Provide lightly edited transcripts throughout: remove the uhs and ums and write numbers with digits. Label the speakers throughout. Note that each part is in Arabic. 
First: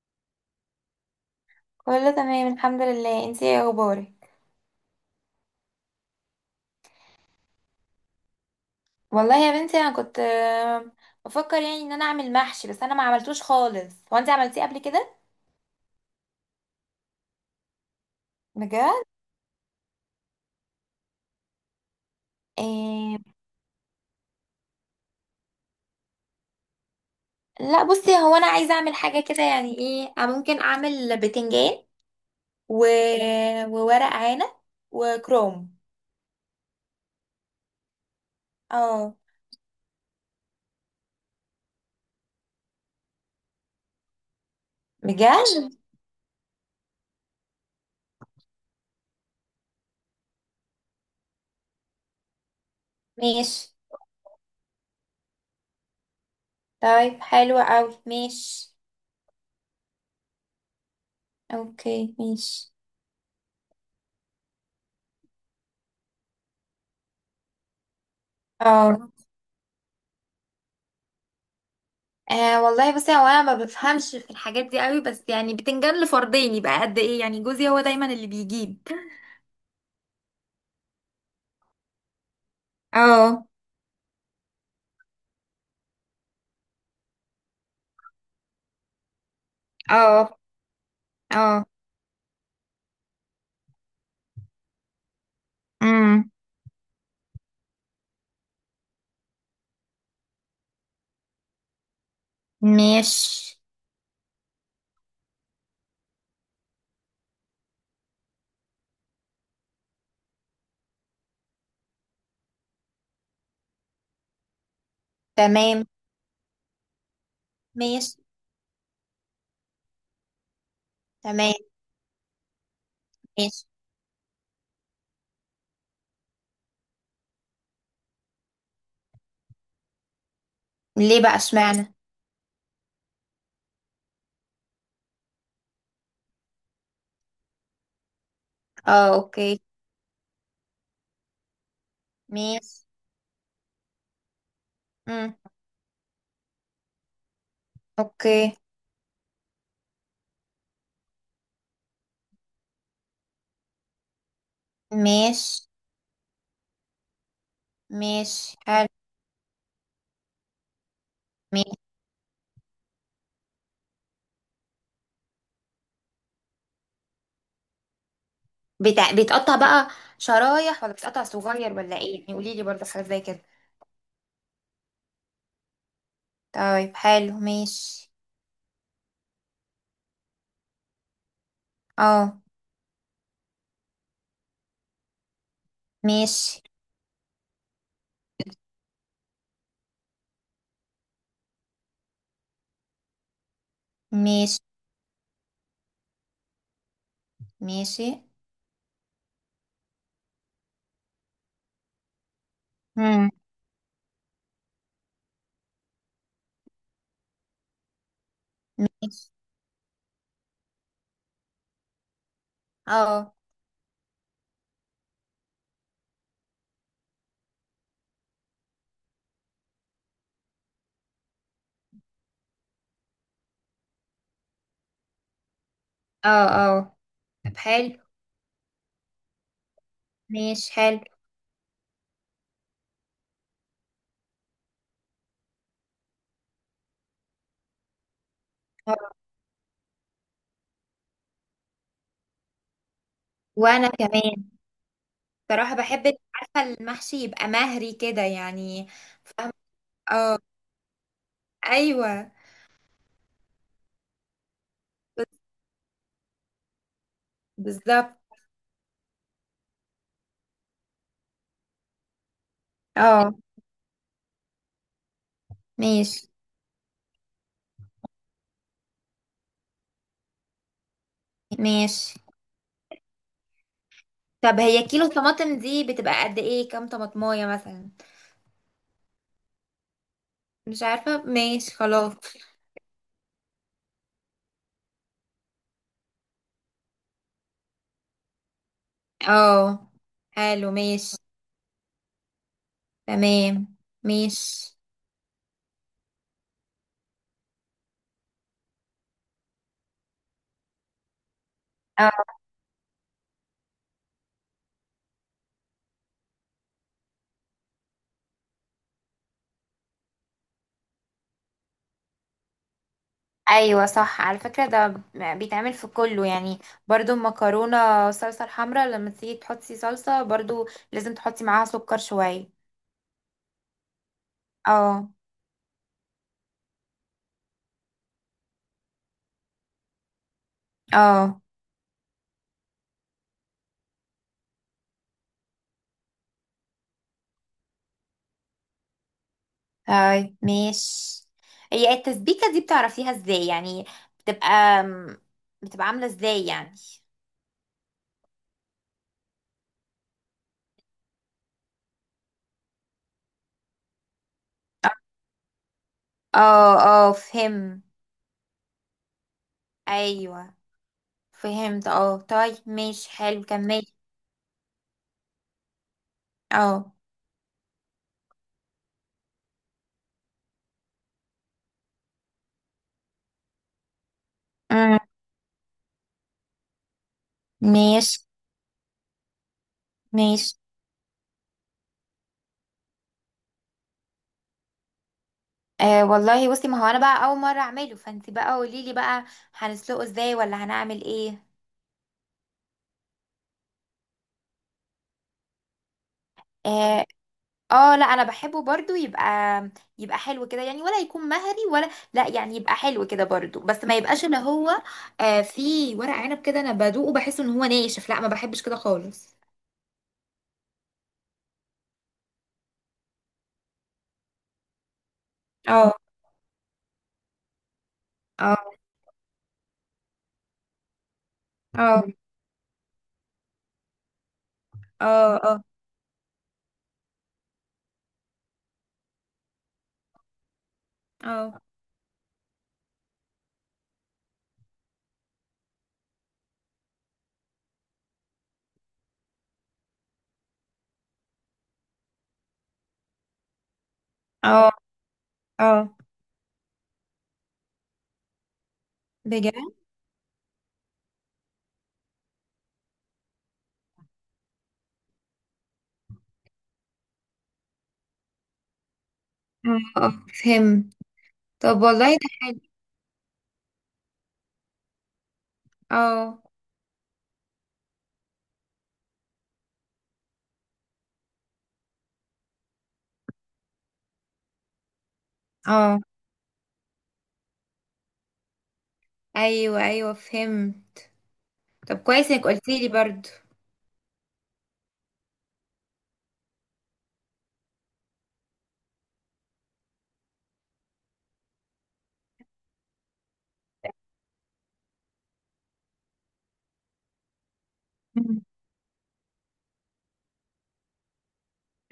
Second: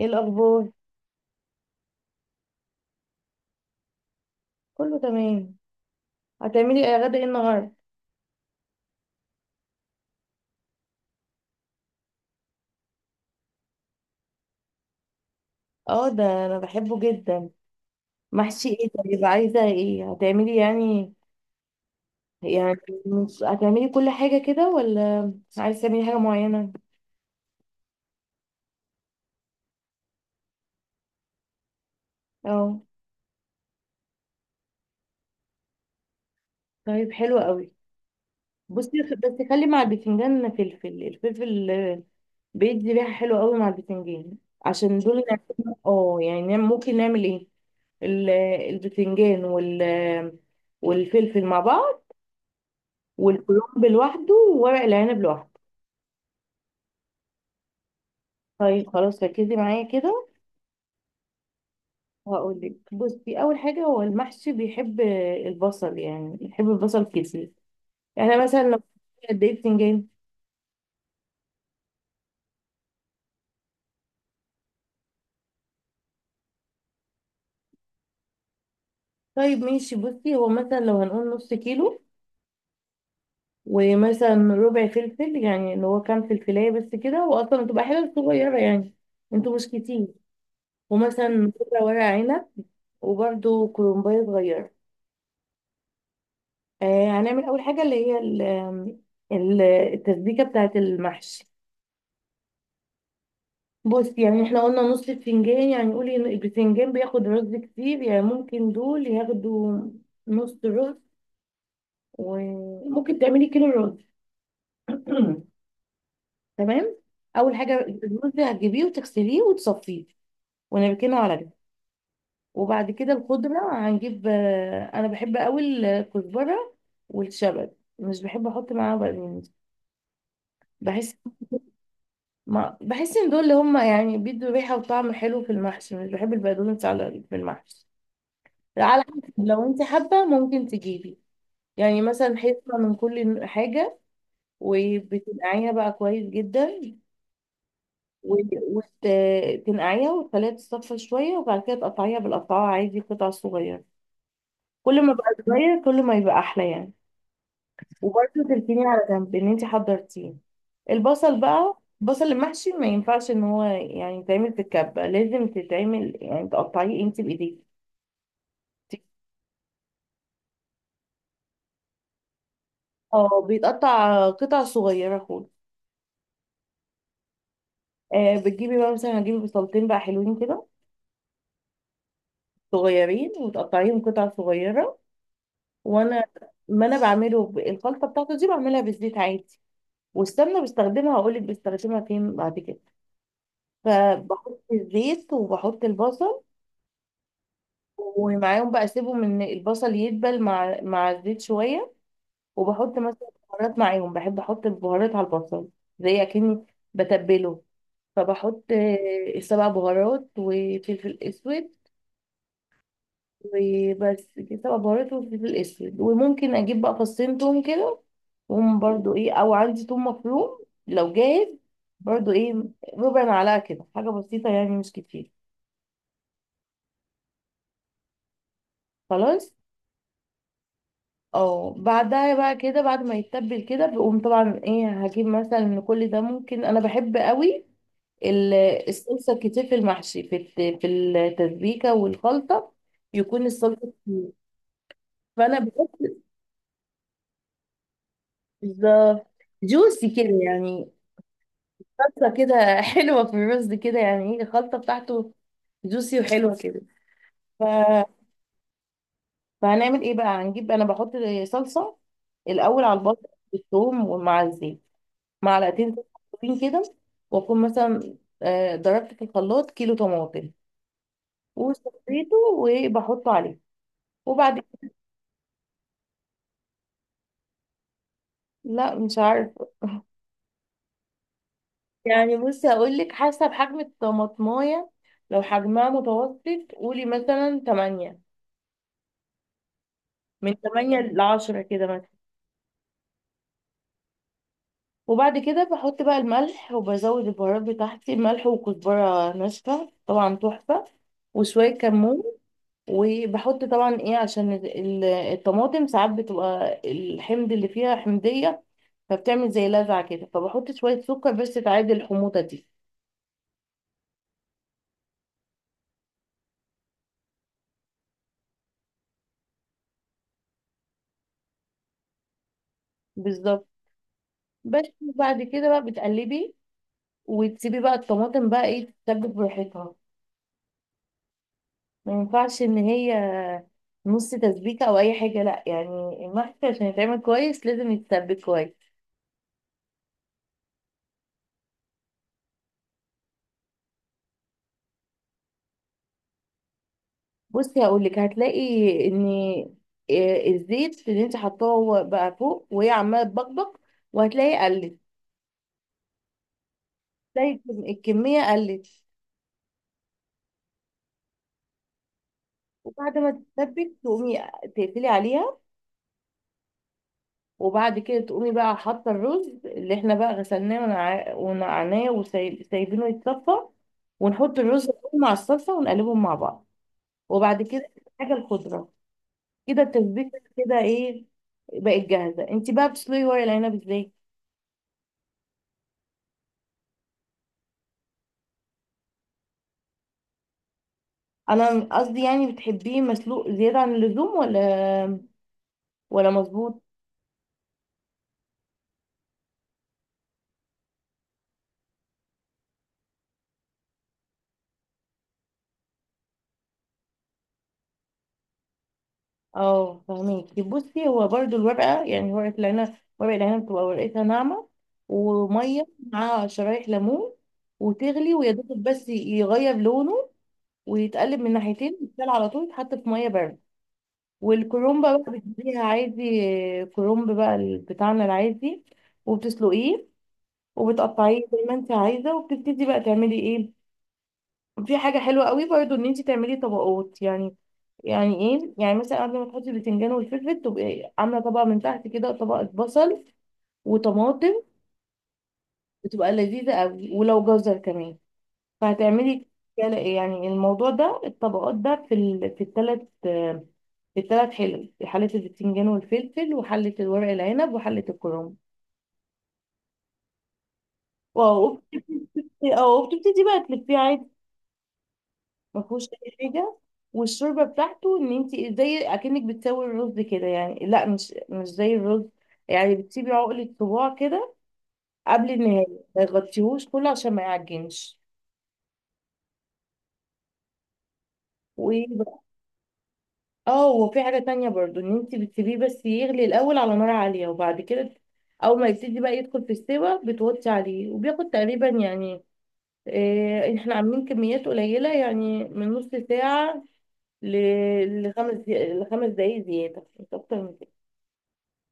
Speaker 1: ايه الاخبار؟
Speaker 2: كله تمام، الحمد لله. انتي ايه اخبارك؟
Speaker 1: كله تمام. هتعملي ايه غدا؟ ايه النهارده؟
Speaker 2: والله يا بنتي، انا كنت بفكر يعني ان انا اعمل محشي. بس انا ما عملتوش خالص. هو انتي عملتيه قبل كده؟
Speaker 1: اه، ده انا بحبه جدا. محشي ايه؟
Speaker 2: بجد؟
Speaker 1: طيب، عايزه ايه هتعملي يعني
Speaker 2: إيه.
Speaker 1: هتعملي كل حاجه كده ولا عايزه تعملي حاجه معينه؟
Speaker 2: لا، بصي، هو انا عايزه اعمل حاجه كده، يعني ايه، أنا ممكن اعمل بتنجان
Speaker 1: اه،
Speaker 2: و... وورق عنب وكروم.
Speaker 1: طيب حلو قوي. بصي،
Speaker 2: اه.
Speaker 1: بس خلي مع البتنجان فلفل. الفلفل بيدي ريحه حلوه قوي مع البتنجان. عشان دول
Speaker 2: بجد؟
Speaker 1: ممكن نعمل ايه؟ ال- البتنجان والفلفل مع بعض،
Speaker 2: ماشي.
Speaker 1: والكرنب لوحده، وورق العنب لوحده.
Speaker 2: طيب، حلو قوي. ماشي.
Speaker 1: طيب خلاص، ركزي معايا كده.
Speaker 2: اوكي،
Speaker 1: وهقول
Speaker 2: ماشي.
Speaker 1: لك، بصي، اول حاجه هو المحشي بيحب البصل، يعني بيحب البصل كتير. يعني مثلا لو
Speaker 2: اه.
Speaker 1: قد ايه بتنجان؟
Speaker 2: آه والله، بصي، هو انا ما بفهمش في الحاجات دي قوي. بس يعني بتنجان لفردين يبقى قد ايه؟ يعني جوزي هو دايما اللي بيجيب.
Speaker 1: طيب ماشي. بصي، هو مثلا لو هنقول نص كيلو،
Speaker 2: اه.
Speaker 1: ومثلا ربع فلفل، يعني اللي هو كام فلفلايه بس كده، واصلا بتبقى حاجه صغيره يعني، انتوا مش كتير.
Speaker 2: اه.
Speaker 1: ومثلا
Speaker 2: اه.
Speaker 1: ربع ورق عنب، وبرده كرنبايه صغيره.
Speaker 2: امم.
Speaker 1: هنعمل اول حاجه اللي هي التسبيكه بتاعه المحشي.
Speaker 2: ماشي.
Speaker 1: بص، يعني احنا قلنا نص الفنجان، يعني قولي إن الفنجان بياخد رز كتير، يعني ممكن دول ياخدوا نص رز، وممكن تعملي كيلو رز.
Speaker 2: تمام.
Speaker 1: تمام. اول حاجه
Speaker 2: ماشي.
Speaker 1: الرز هتجيبيه وتغسليه وتصفيه ونركنه على جنب.
Speaker 2: تمام.
Speaker 1: وبعد كده
Speaker 2: ماشي.
Speaker 1: الخضره هنجيب، انا بحب قوي الكزبره والشبت. مش بحب احط معاها بقدونس. بحس
Speaker 2: ليه بقى؟ اشمعنى؟
Speaker 1: ما بحس ان دول اللي هم يعني بيدوا ريحه وطعم حلو في المحشي. مش بحب البقدونس على في المحشي، على
Speaker 2: اه.
Speaker 1: حسب.
Speaker 2: اوكي،
Speaker 1: لو انت حابه ممكن تجيبي، يعني مثلا حته
Speaker 2: ماشي.
Speaker 1: من كل حاجه.
Speaker 2: امم.
Speaker 1: وبتنقعيها بقى كويس جدا،
Speaker 2: اوكي،
Speaker 1: وتنقعيها وتخليها تتصفى شويه، وبعد كده تقطعيها بالقطعه عادي قطع صغيره. كل ما بقى
Speaker 2: ماشي.
Speaker 1: صغير كل ما يبقى احلى يعني. وبرده
Speaker 2: ماشي.
Speaker 1: تركيني
Speaker 2: حلو.
Speaker 1: على جنب ان انت حضرتيه. البصل
Speaker 2: ماشي.
Speaker 1: بقى. البصل المحشي ما ينفعش ان هو يعني يتعمل في الكبة، لازم تتعمل يعني تقطعيه انت بايديك.
Speaker 2: بيتقطع بقى شرايح، ولا بيتقطع صغير، ولا ايه يعني؟ قولي لي برضه حاجه زي
Speaker 1: اه،
Speaker 2: كده.
Speaker 1: بيتقطع قطع صغيرة خالص.
Speaker 2: طيب، حلو. ماشي.
Speaker 1: بتجيبي بقى مثلا، هجيب بصلتين بقى حلوين كده
Speaker 2: اه.
Speaker 1: صغيرين، وتقطعيهم قطع صغيرة. وانا
Speaker 2: ماشي.
Speaker 1: ما انا بعمله، الخلطة بتاعته دي بعملها بالزيت عادي. والسمنة بستخدمها، هقولك بستخدمها فين بعد كده.
Speaker 2: ماشي.
Speaker 1: فبحط الزيت وبحط البصل،
Speaker 2: ماشي.
Speaker 1: ومعاهم بقى اسيبهم ان البصل يدبل مع الزيت شويه. وبحط مثلا
Speaker 2: امم.
Speaker 1: بهارات معاهم، بحب احط البهارات على البصل، زي اكني بتبله. فبحط
Speaker 2: ماشي.
Speaker 1: سبع بهارات وفلفل اسود،
Speaker 2: اه.
Speaker 1: وبس كده. سبع بهارات وفلفل اسود، وممكن اجيب بقى فصين توم كده، وهم برضو ايه، او عندي توم مفروم لو جاهز، برضو ايه، ربع معلقه كده، حاجه بسيطه يعني مش كتير.
Speaker 2: اه. اه. طب حلو.
Speaker 1: خلاص.
Speaker 2: ماشي. حلو.
Speaker 1: اه، بعدها بقى كده بعد ما يتبل كده، بقوم طبعا ايه، هجيب مثلا من كل ده. ممكن انا بحب قوي ال-
Speaker 2: آه.
Speaker 1: الصلصه كتير في المحشي، في التسبيكه والخلطه يكون
Speaker 2: وانا
Speaker 1: الصلصه كتير.
Speaker 2: كمان
Speaker 1: فانا
Speaker 2: صراحة
Speaker 1: بحط،
Speaker 2: بحب، عارفة، المحشي يبقى مهري كده يعني.
Speaker 1: بالظبط،
Speaker 2: فاهمة؟
Speaker 1: جوسي كده يعني،
Speaker 2: ايوه.
Speaker 1: صلصه كده حلوه في الرز كده، يعني ايه، الخلطه بتاعته جوسي وحلوه كده. ف...
Speaker 2: بالظبط.
Speaker 1: فهنعمل ايه بقى؟ هنجيب، انا بحط صلصه الاول على البصل
Speaker 2: اه.
Speaker 1: والثوم ومع الزيت، معلقتين زيت
Speaker 2: ماشي.
Speaker 1: مبشورين كده. واكون مثلا ضربت في الخلاط كيلو طماطم
Speaker 2: ماشي.
Speaker 1: وصفيته وبحطه عليه.
Speaker 2: طب
Speaker 1: وبعد
Speaker 2: هي كيلو طماطم دي بتبقى قد ايه؟ كام طماطمايه مثلا؟
Speaker 1: لا، مش عارف.
Speaker 2: مش عارفة. ماشي، خلاص.
Speaker 1: يعني، بصي هقول لك، حسب حجم الطماطمايه، لو حجمها متوسط قولي مثلا 8،
Speaker 2: اه.
Speaker 1: من
Speaker 2: حلو.
Speaker 1: 8
Speaker 2: ماشي.
Speaker 1: ل 10 كده مثلا.
Speaker 2: تمام. ماشي.
Speaker 1: وبعد كده بحط بقى الملح وبزود البهارات بتاعتي، ملح وكزبره ناشفه طبعا تحفه وشويه كمون.
Speaker 2: اه.
Speaker 1: وبحط طبعا ايه عشان الطماطم ساعات بتبقى الحمض اللي فيها حمضية، فبتعمل زي لذعة كده، فبحط شوية سكر بس تعادل الحموضة دي.
Speaker 2: ايوه، صح، على فكره ده بيتعمل في كله يعني. برضو المكرونه صلصه الحمراء، لما تيجي تحطي صلصه، برضو لازم تحطي معاها سكر شويه.
Speaker 1: بالظبط. بس
Speaker 2: اه.
Speaker 1: بعد كده بقى بتقلبي، وتسيبي بقى الطماطم بقى ايه تتسبك براحتها.
Speaker 2: اه.
Speaker 1: ما ينفعش ان هي نص تسبيكة او اي حاجة، لا، يعني المحشي عشان يتعمل كويس لازم يتسبك كويس.
Speaker 2: طيب، ماشي. هي التسبيكه دي بتعرفيها ازاي يعني؟ بتبقى بتبقى عامله ازاي يعني؟
Speaker 1: بصي هقول لك، هتلاقي ان إيه الزيت اللي انت حطاه هو بقى فوق وهي عماله تبقبق، وهتلاقي قلت،
Speaker 2: اه. اه
Speaker 1: تلاقي
Speaker 2: فهم.
Speaker 1: الكميه قلت.
Speaker 2: ايوه فهمت. اه. طيب، ماشي.
Speaker 1: وبعد ما
Speaker 2: حلو، كملي.
Speaker 1: تتسبك تقومي تقفلي عليها،
Speaker 2: اه.
Speaker 1: وبعد كده تقومي بقى حاطه الرز اللي احنا بقى غسلناه ونقعناه وسايبينه يتصفى، ونحط الرز
Speaker 2: أمم.
Speaker 1: مع الصلصه ونقلبهم مع بعض. وبعد كده
Speaker 2: ماشي.
Speaker 1: حاجه الخضره. كده التسبيكه
Speaker 2: ماشي.
Speaker 1: كده ايه، بقت جاهزه. انت بقى بتسلقي ورق العنب ازاي؟
Speaker 2: أه والله، بصي، ما هو انا بقى اول مره اعمله، فانت بقى قولي لي بقى. هنسلقه ازاي ولا هنعمل ايه؟
Speaker 1: انا قصدي يعني، بتحبيه مسلوق زياده عن اللزوم ولا مظبوط؟
Speaker 2: اه. لا، انا بحبه برضو يبقى حلو كده يعني، ولا يكون مهري، ولا لا يعني يبقى حلو كده برضو. بس ما يبقاش اللي هو، في ورق عنب كده انا بدوقه بحس ان هو ناشف، لا، ما بحبش كده خالص.
Speaker 1: اه، فهميكي. بصي، هو برضو الورقه، يعني ورقه العنب بتبقى ورقتها ناعمه، وميه
Speaker 2: اه.
Speaker 1: مع شرايح ليمون، وتغلي ويا
Speaker 2: اه.
Speaker 1: دوب بس يغير لونه، ويتقلب من ناحيتين،
Speaker 2: اه. مم.
Speaker 1: يتسال على طول، يتحط في ميه بارده. والكرومبا بقى
Speaker 2: اه. اه.
Speaker 1: بتجيبيها عادي. كرومب بقى بتاعنا العادي، وبتسلقيه وبتقطعيه زي
Speaker 2: اه.
Speaker 1: ما انت عايزه، وبتبتدي بقى تعملي ايه. في حاجة حلوة قوي برضو، ان انت تعملي طبقات يعني. يعني ايه، يعني مثلا قبل ما تحطي البتنجان والفلفل، تبقي عاملة طبقة من تحت كده، طبقة بصل وطماطم،
Speaker 2: اه. اه.
Speaker 1: بتبقى لذيذة قوي، ولو جزر كمان. فهتعملي
Speaker 2: بجد.
Speaker 1: يعني الموضوع ده، الطبقات ده في في الثلاث حلل، في حلة البتنجان والفلفل، وحلة الورق العنب، وحلة الكرنب.
Speaker 2: اه. فهمت.
Speaker 1: واو.
Speaker 2: طب والله ده حلو.
Speaker 1: وبتبتدي بقى تلفيه عادي، ما فيهوش اي
Speaker 2: اه.
Speaker 1: حاجه. والشوربه بتاعته ان انت زي اكنك بتسوي الرز كده يعني، لا، مش زي الرز، يعني بتسيبي عقله صباع كده قبل النهايه،
Speaker 2: اه.
Speaker 1: ما يغطيهوش كله عشان ما يعجنش.
Speaker 2: ايوه. ايوه فهمت. طب
Speaker 1: وايه
Speaker 2: كويس
Speaker 1: بقى،
Speaker 2: انك قلتي لي برضو.
Speaker 1: اه وفي حاجه تانية برضو، ان انت بتسيبيه بس يغلي الاول على نار عاليه، وبعد كده اول ما يبتدي بقى يدخل في السوا بتوطي عليه. وبياخد تقريبا يعني إيه، احنا عاملين كميات قليله يعني، من نص ساعه
Speaker 2: مم.
Speaker 1: لخمس دقايق زياده، مش اكتر من كده.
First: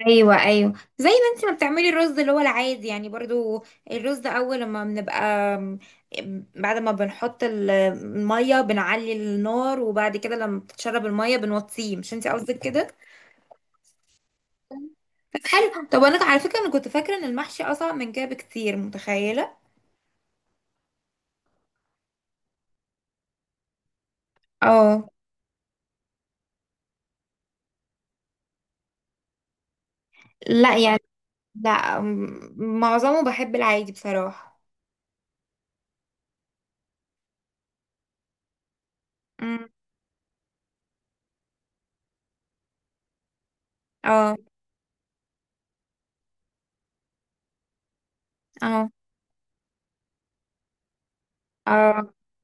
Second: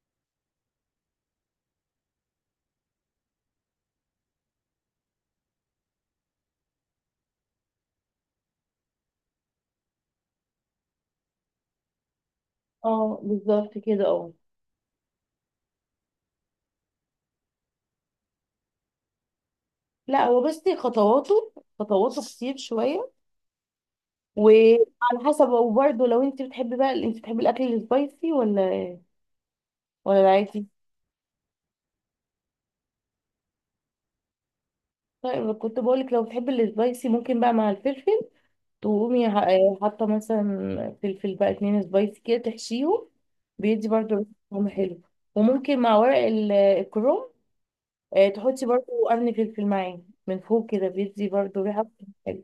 Speaker 2: ايوه. ايوه. زي ما انت ما بتعملي الرز اللي هو العادي يعني برضو. الرز ده اول لما بنبقى، بعد ما بنحط الميه بنعلي النار، وبعد كده لما بتتشرب الميه بنوطيه. مش انت قصدك كده؟
Speaker 1: اه، بالظبط كده، اه.
Speaker 2: طب حلو. طب انا على فكره انا كنت فاكره ان المحشي اصعب من كده بكتير، متخيله.
Speaker 1: لا هو، بصي، خطواته كتير شويه،
Speaker 2: اه.
Speaker 1: وعلى حسب. وبرده لو انت بتحبي بقى، انت بتحبي الاكل السبايسي ولا العادي؟
Speaker 2: لا يعني، لا، معظمه بحب العادي بصراحه.
Speaker 1: طيب كنت بقولك لو بتحبي السبايسي، ممكن بقى مع الفلفل تقومي
Speaker 2: امم.
Speaker 1: حاطه مثلا فلفل بقى اتنين سبايسي كده، تحشيهم، بيدي برضه
Speaker 2: اه.
Speaker 1: طعم حلو. وممكن مع ورق الكروم، تحطي برضه
Speaker 2: اه.
Speaker 1: قرن فلفل معاه من فوق كده، بيدي برضه ريحه
Speaker 2: اه.
Speaker 1: حلوة.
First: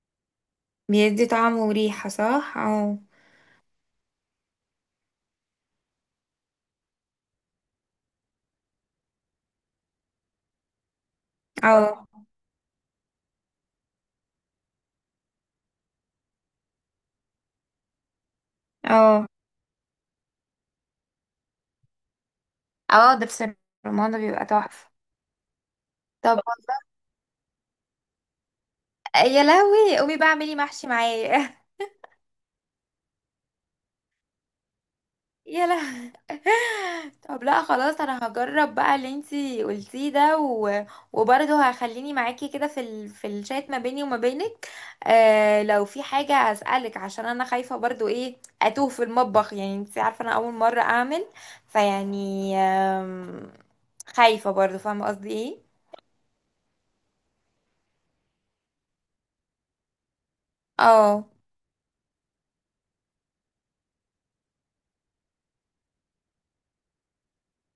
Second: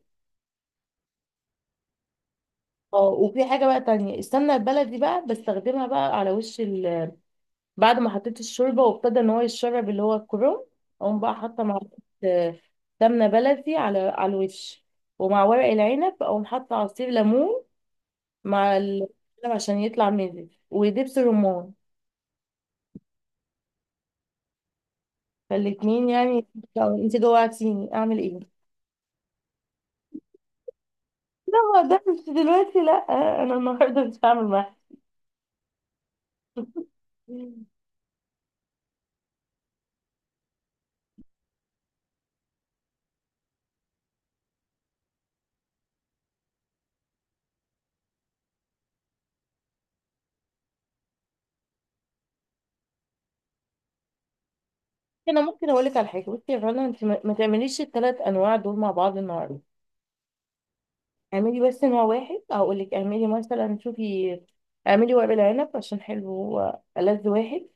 Speaker 2: بيدي طعم وريحه، صح. اه.
Speaker 1: اه وفي حاجة بقى تانية، السمنة البلدي بقى بستخدمها بقى على وش بعد ما حطيت الشوربة وابتدى ان هو يتشرب اللي هو الكرنب، اقوم بقى حاطة معلقة
Speaker 2: اه.
Speaker 1: آه، سمنة بلدي على الوش. ومع ورق العنب اقوم حاطة عصير ليمون مع
Speaker 2: اه.
Speaker 1: عشان يطلع مزز، ودبس رمان،
Speaker 2: اه ده، بس الرمان ده بيبقى تحفة.
Speaker 1: فالاتنين
Speaker 2: طب.
Speaker 1: يعني. لو انت جوعتيني اعمل ايه؟
Speaker 2: يا لهوي، قومي بقى اعملي محشي معايا.
Speaker 1: لا، ما اقدرش دلوقتي، لا. انا النهارده مش هعمل
Speaker 2: يا لهوي. طب لا،
Speaker 1: محشي
Speaker 2: خلاص، انا هجرب بقى اللي انتي قلتيه ده وبرضه هخليني معاكي كده في الشات ما بيني وما بينك. لو في حاجة هسألك، عشان انا خايفة برضه ايه اتوه في المطبخ يعني، انتي عارفة انا اول مرة اعمل. فيعني خايفة برضه. فاهمة قصدي
Speaker 1: انا
Speaker 2: ايه؟
Speaker 1: ممكن اقول لك على حاجه. بصي يا رنا، انت ما تعمليش الثلاث انواع دول مع بعض النهارده.
Speaker 2: اه.
Speaker 1: اعملي بس نوع واحد. هقول لك، اعملي مثلا، شوفي، اعملي ورق العنب، عشان حلو، هو ألذ واحد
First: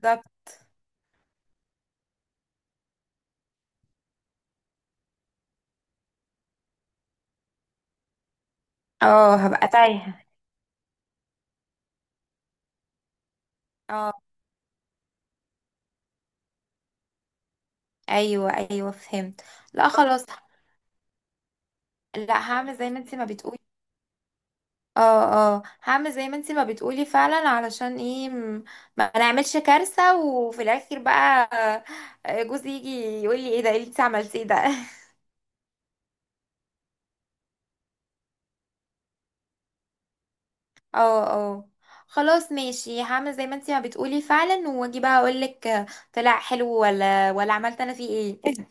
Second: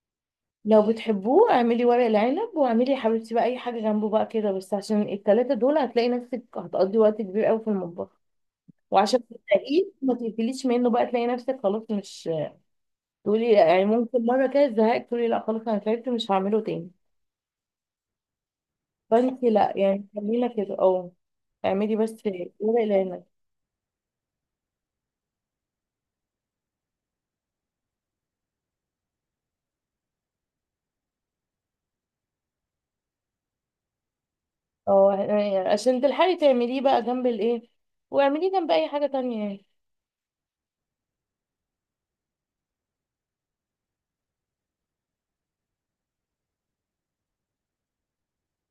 Speaker 2: بالظبط.
Speaker 1: لو بتحبوه. اعملي ورق العنب، واعملي يا حبيبتي بقى اي حاجه جنبه بقى كده، بس عشان الثلاثه دول هتلاقي نفسك هتقضي وقت كبير قوي في المطبخ، وعشان
Speaker 2: اه هبقى
Speaker 1: تلاقيه ما
Speaker 2: تايهة.
Speaker 1: تقفليش منه بقى، تلاقي نفسك خلاص، مش تقولي يعني،
Speaker 2: اه.
Speaker 1: ممكن مره كده زهقت، تقولي لا خلاص انا تعبت مش هعمله تاني.
Speaker 2: ايوه. ايوه فهمت.
Speaker 1: فانت لا،
Speaker 2: لا،
Speaker 1: يعني
Speaker 2: خلاص.
Speaker 1: خلينا كده. اه اعملي بس
Speaker 2: لا هعمل
Speaker 1: ورق
Speaker 2: زي ما انت
Speaker 1: العنب.
Speaker 2: ما بتقولي. اه. اه هعمل زي ما انت ما بتقولي فعلا. علشان ايه ما نعملش كارثة، وفي الاخر بقى جوزي يجي يقول لي ايه ده، ايه اللي انت عملتيه ده؟
Speaker 1: اه، يعني عشان تلحقي تعمليه بقى جنب الايه، واعمليه جنب اي حاجه تانية يعني.
Speaker 2: اه. اه. خلاص ماشي، هعمل زي ما انت ما بتقولي فعلا، واجي بقى اقول لك طلع حلو ولا عملت انا فيه ايه.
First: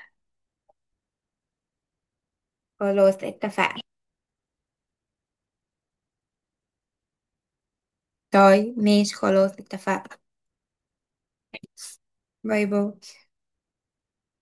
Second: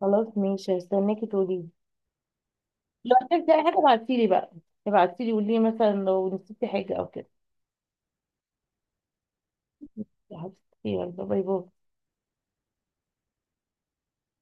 Speaker 1: خلاص ماشي، هستناكي تقولي لي. لو
Speaker 2: خلاص
Speaker 1: احتجتي اي حاجه
Speaker 2: اتفقنا.
Speaker 1: ابعتيلي بقى، ابعتيلي قولي لي مثلا لو نسيتي حاجه او كده.
Speaker 2: طيب ماشي، خلاص اتفقنا.
Speaker 1: يا حبيبتي، يلا باي باي.
Speaker 2: باي باي.